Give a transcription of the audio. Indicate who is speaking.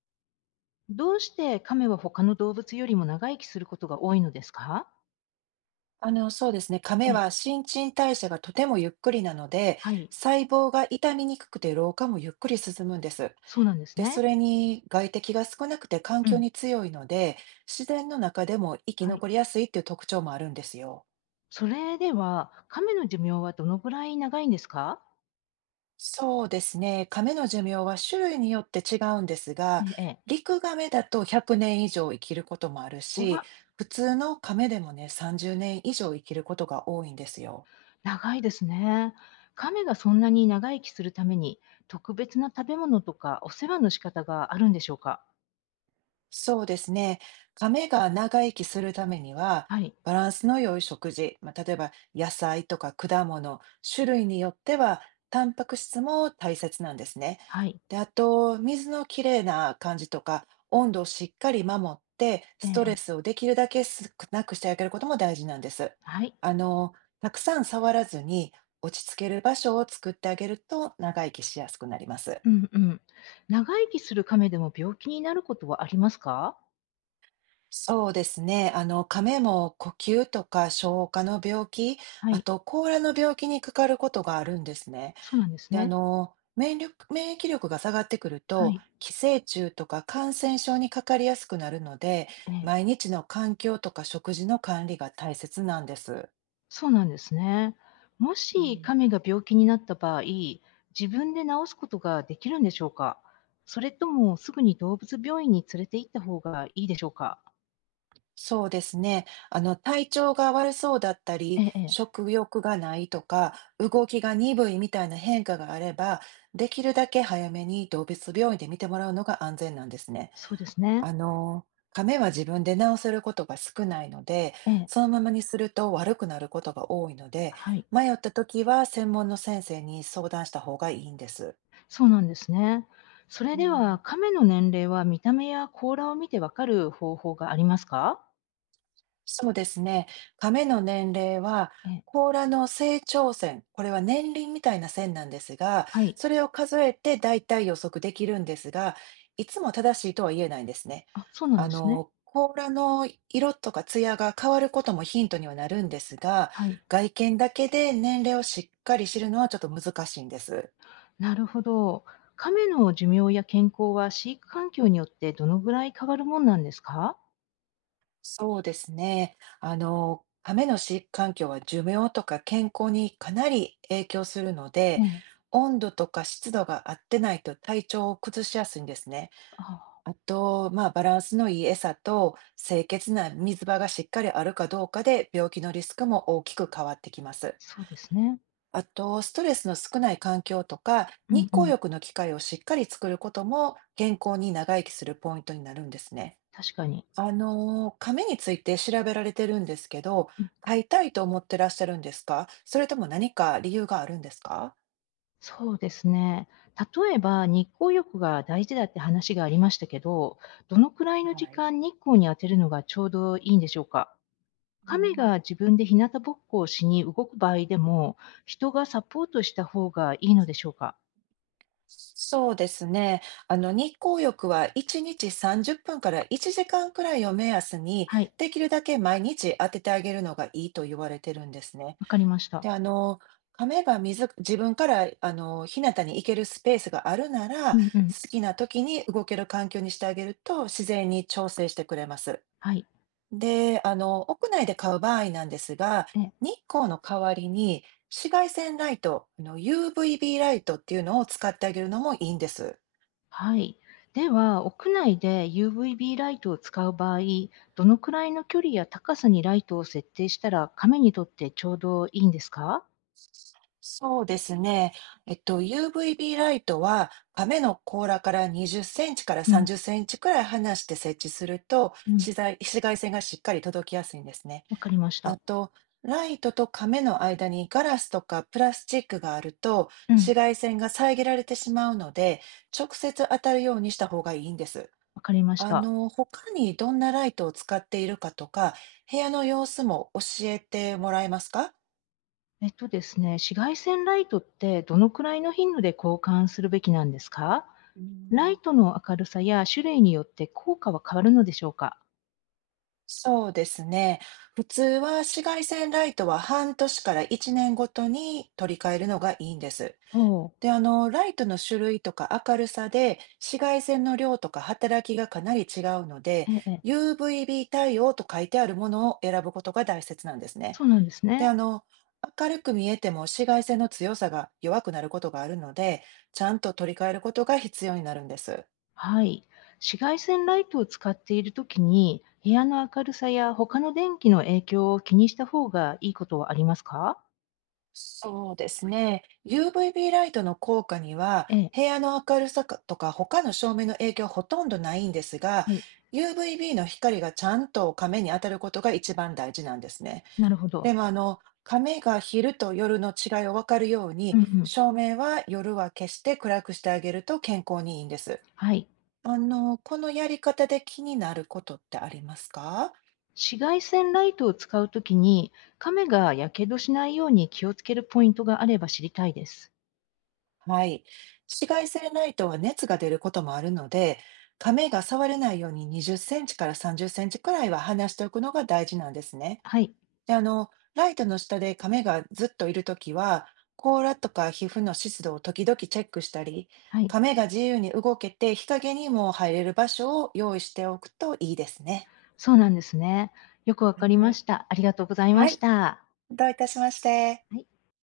Speaker 1: どうして亀は他の動物よりも長生きすることが多いのですか？
Speaker 2: そうですね。亀
Speaker 1: ええ、
Speaker 2: は新陳代謝がとてもゆっくりなので、
Speaker 1: はい。
Speaker 2: 細胞が傷みにくくて老化もゆっくり進むんです。
Speaker 1: そうなんです
Speaker 2: で、そ
Speaker 1: ね。
Speaker 2: れに外敵が少なくて環
Speaker 1: う
Speaker 2: 境
Speaker 1: ん。
Speaker 2: に強いので、自然の中でも生き
Speaker 1: はい。
Speaker 2: 残りやすいっていう特徴もあるんですよ。
Speaker 1: それでは、亀の寿命はどのぐらい長いんですか？
Speaker 2: そうですね。亀の寿命は種類によって違うんです
Speaker 1: え
Speaker 2: が、
Speaker 1: え、ええ。
Speaker 2: 陸亀だと100年以上生きることもある
Speaker 1: う
Speaker 2: し、
Speaker 1: わ、
Speaker 2: 普通の亀でもね、30年以上生きることが多いんですよ。
Speaker 1: 長いですね。亀がそんなに長生きするために、特別な食べ物とかお世話の仕方があるんでしょうか？
Speaker 2: そうですね。亀が長生きするためには、
Speaker 1: はい。
Speaker 2: バランスの良い食事、まあ、例えば野菜とか果物、種類によっては、タンパク質も大切なんですね。
Speaker 1: はい。
Speaker 2: で、あと、水のきれいな感じとか、温度をしっかり守って、
Speaker 1: え
Speaker 2: ストレ
Speaker 1: え、ええ。
Speaker 2: スをできるだけ少なくしてあげることも大事なんです。
Speaker 1: はい。
Speaker 2: あの、たくさん触らずに、落ち着ける場所を作ってあげると長生きしやすくなります。
Speaker 1: うんうん。長生きする亀でも病気になることはありますか？
Speaker 2: そうですね。カメも呼吸とか消化の病気、
Speaker 1: は
Speaker 2: あ
Speaker 1: い。
Speaker 2: と甲羅の病気にかかることがあるんですね。
Speaker 1: そうなんです
Speaker 2: で、
Speaker 1: ね。
Speaker 2: 免疫力が下がってくる
Speaker 1: は
Speaker 2: と、
Speaker 1: い。
Speaker 2: 寄生虫とか感染症にかかりやすくなるので、
Speaker 1: ええ。
Speaker 2: 毎日の環境とか食事の管理が大切なんです。
Speaker 1: そうなんですね。も
Speaker 2: う
Speaker 1: し
Speaker 2: ん。
Speaker 1: 亀が病気になった場合、自分で治すことができるんでしょうか？それともすぐに動物病院に連れて行った方がいいでしょうか？
Speaker 2: そうですね。体調が悪そうだった
Speaker 1: え
Speaker 2: り、
Speaker 1: え、ええ。
Speaker 2: 食欲がないとか、動きが鈍いみたいな変化があれば、できるだけ早めに動物病院で見てもらうのが安全なんですね。
Speaker 1: そうですね。
Speaker 2: あの、亀は自分で治せることが少ないので、
Speaker 1: ええ、
Speaker 2: そのままにすると悪くなることが多いので、
Speaker 1: はい。
Speaker 2: 迷った時は専門の先生に相談した方がいいんです。
Speaker 1: そうなんですね。それ
Speaker 2: う
Speaker 1: では、
Speaker 2: ん。
Speaker 1: 亀の年齢は見た目や甲羅を見てわかる方法がありますか？
Speaker 2: そうですね。亀の年齢は、
Speaker 1: ええ、
Speaker 2: 甲羅の成長線、これは年輪みたいな線なんですが、
Speaker 1: はい。
Speaker 2: それを数えて大体予測できるんですが、いつも正しいとは言えないんですね。
Speaker 1: あ、そうなんですね。
Speaker 2: 甲羅の色とか艶が変わることもヒントにはなるんですが、
Speaker 1: はい。
Speaker 2: 外見だけで年齢をしっかり知るのはちょっと難しいんです。
Speaker 1: なるほど。亀の寿命や健康は飼育環境によってどのぐらい変わるもんなんですか？
Speaker 2: そうですね。亀の飼育環境は寿命とか健康にかなり影響するので、
Speaker 1: ね。
Speaker 2: 温度とか湿度が合ってないと体調を崩しやすいんですね。
Speaker 1: ああ、
Speaker 2: あと、まあ、バランスのいい餌と清潔な水場がしっかりあるかどうかで病気のリスクも大きく変わってきます。
Speaker 1: そうですね。
Speaker 2: あと、ストレスの少ない環境とか
Speaker 1: う
Speaker 2: 日
Speaker 1: んう
Speaker 2: 光
Speaker 1: ん。
Speaker 2: 浴の機会をしっかり作ることも健康に長生きするポイントになるんですね。
Speaker 1: 確かに。
Speaker 2: 紙について調べられてるんですけど、
Speaker 1: うん、
Speaker 2: 買いたいと思ってらっしゃるんですか？それとも何か理由があるんですか？
Speaker 1: そうですね。例えば、日光浴が大事だって話がありましたけど、どのくらいの
Speaker 2: は
Speaker 1: 時
Speaker 2: い。
Speaker 1: 間日光に当てるのがちょうどいいんでしょうか？
Speaker 2: う
Speaker 1: 亀
Speaker 2: ん。
Speaker 1: が自分で日向ぼっこをしに動く場合でも、人がサポートした方がいいのでしょうか？
Speaker 2: そうですね。日光浴は1日30分から1時間くらいを目安に、
Speaker 1: はい、
Speaker 2: できるだけ毎日当ててあげるのがいいと言われてるんですね。
Speaker 1: わかりました。
Speaker 2: で、噛めば水自分から日向に行けるスペースがあるなら、
Speaker 1: うんうん。
Speaker 2: 好きな時に動ける環境にしてあげると、自然に調整してくれます。
Speaker 1: はい。
Speaker 2: で、屋内で買う場合なんですが、
Speaker 1: ええ。
Speaker 2: 日光の代わりに紫外線ライト、あの UVB ライトっていうのを使ってあげるのもいいんです。
Speaker 1: はい。では、屋内で UVB ライトを使う場合、どのくらいの距離や高さにライトを設定したら、亀にとってちょうどいいんですか？
Speaker 2: そうですね。UVB ライトは亀の甲羅から20センチから
Speaker 1: う
Speaker 2: 30
Speaker 1: ん、
Speaker 2: センチくらい離して設置すると、
Speaker 1: うん。
Speaker 2: 紫外線がしっかり届きやすいんですね。
Speaker 1: わかりまし
Speaker 2: あ
Speaker 1: た。
Speaker 2: と、ライトと亀の間にガラスとかプラスチックがあると
Speaker 1: う
Speaker 2: 紫
Speaker 1: ん。
Speaker 2: 外線が遮られてしまうので、直接当たるようにした方がいいんです。
Speaker 1: わかりました。
Speaker 2: 他にどんなライトを使っているかとか、部屋の様子も教えてもらえますか？
Speaker 1: えっとですね、紫外線ライトってどのくらいの頻度で交換するべきなんですか？ライトの明るさや種類によって効果は変わるのでしょうか？
Speaker 2: そうですね。普通は紫外線ライトは半年から1年ごとに取り替えるのがいいんです。
Speaker 1: おおう、
Speaker 2: で、ライトの種類とか明るさで紫外線の量とか働きがかなり違うので、
Speaker 1: ええ。
Speaker 2: UVB 対応と書いてあるものを選ぶことが大切なんですね。
Speaker 1: そうなんです
Speaker 2: で、
Speaker 1: ね。
Speaker 2: 明るく見えても紫外線の強さが弱くなることがあるので、ちゃんと取り替えることが必要になるんです。
Speaker 1: はい。紫外線ライトを使っているときに、部屋の明るさや他の電気の影響を気にした方がいいことはありますか？
Speaker 2: そうですね。UVB ライトの効果には、
Speaker 1: ええ、
Speaker 2: 部屋の明るさかとか他の照明の影響ほとんどないんですが、
Speaker 1: はい。
Speaker 2: UVB の光がちゃんと亀に当たることが一番大事なんですね。
Speaker 1: なるほど。
Speaker 2: でも亀が昼と夜の違いを分かるよう
Speaker 1: う
Speaker 2: に、
Speaker 1: んうん。
Speaker 2: 照明は夜は消して暗くしてあげると健康にいいんです。
Speaker 1: はい。
Speaker 2: このやり方で気になることってありますか？
Speaker 1: 紫外線ライトを使うときに、カメがやけどしないように気をつけるポイントがあれば知りたいです。
Speaker 2: はい。紫外線ライトは熱が出ることもあるので、髪が触れないように20センチから30センチくらいは離しておくのが大事なんですね。
Speaker 1: はい。
Speaker 2: で、ライトの下で髪がずっといるときは、甲羅とか皮膚の湿度を時々チェックしたり、
Speaker 1: はい。
Speaker 2: 髪が自由に動けて日陰にも入れる場所を用意しておくといいですね。
Speaker 1: そうなんですね。よくわかり
Speaker 2: は
Speaker 1: ま
Speaker 2: い。
Speaker 1: した。ありがとうございま
Speaker 2: は
Speaker 1: し
Speaker 2: い。
Speaker 1: た。は
Speaker 2: どういたしまして。
Speaker 1: い。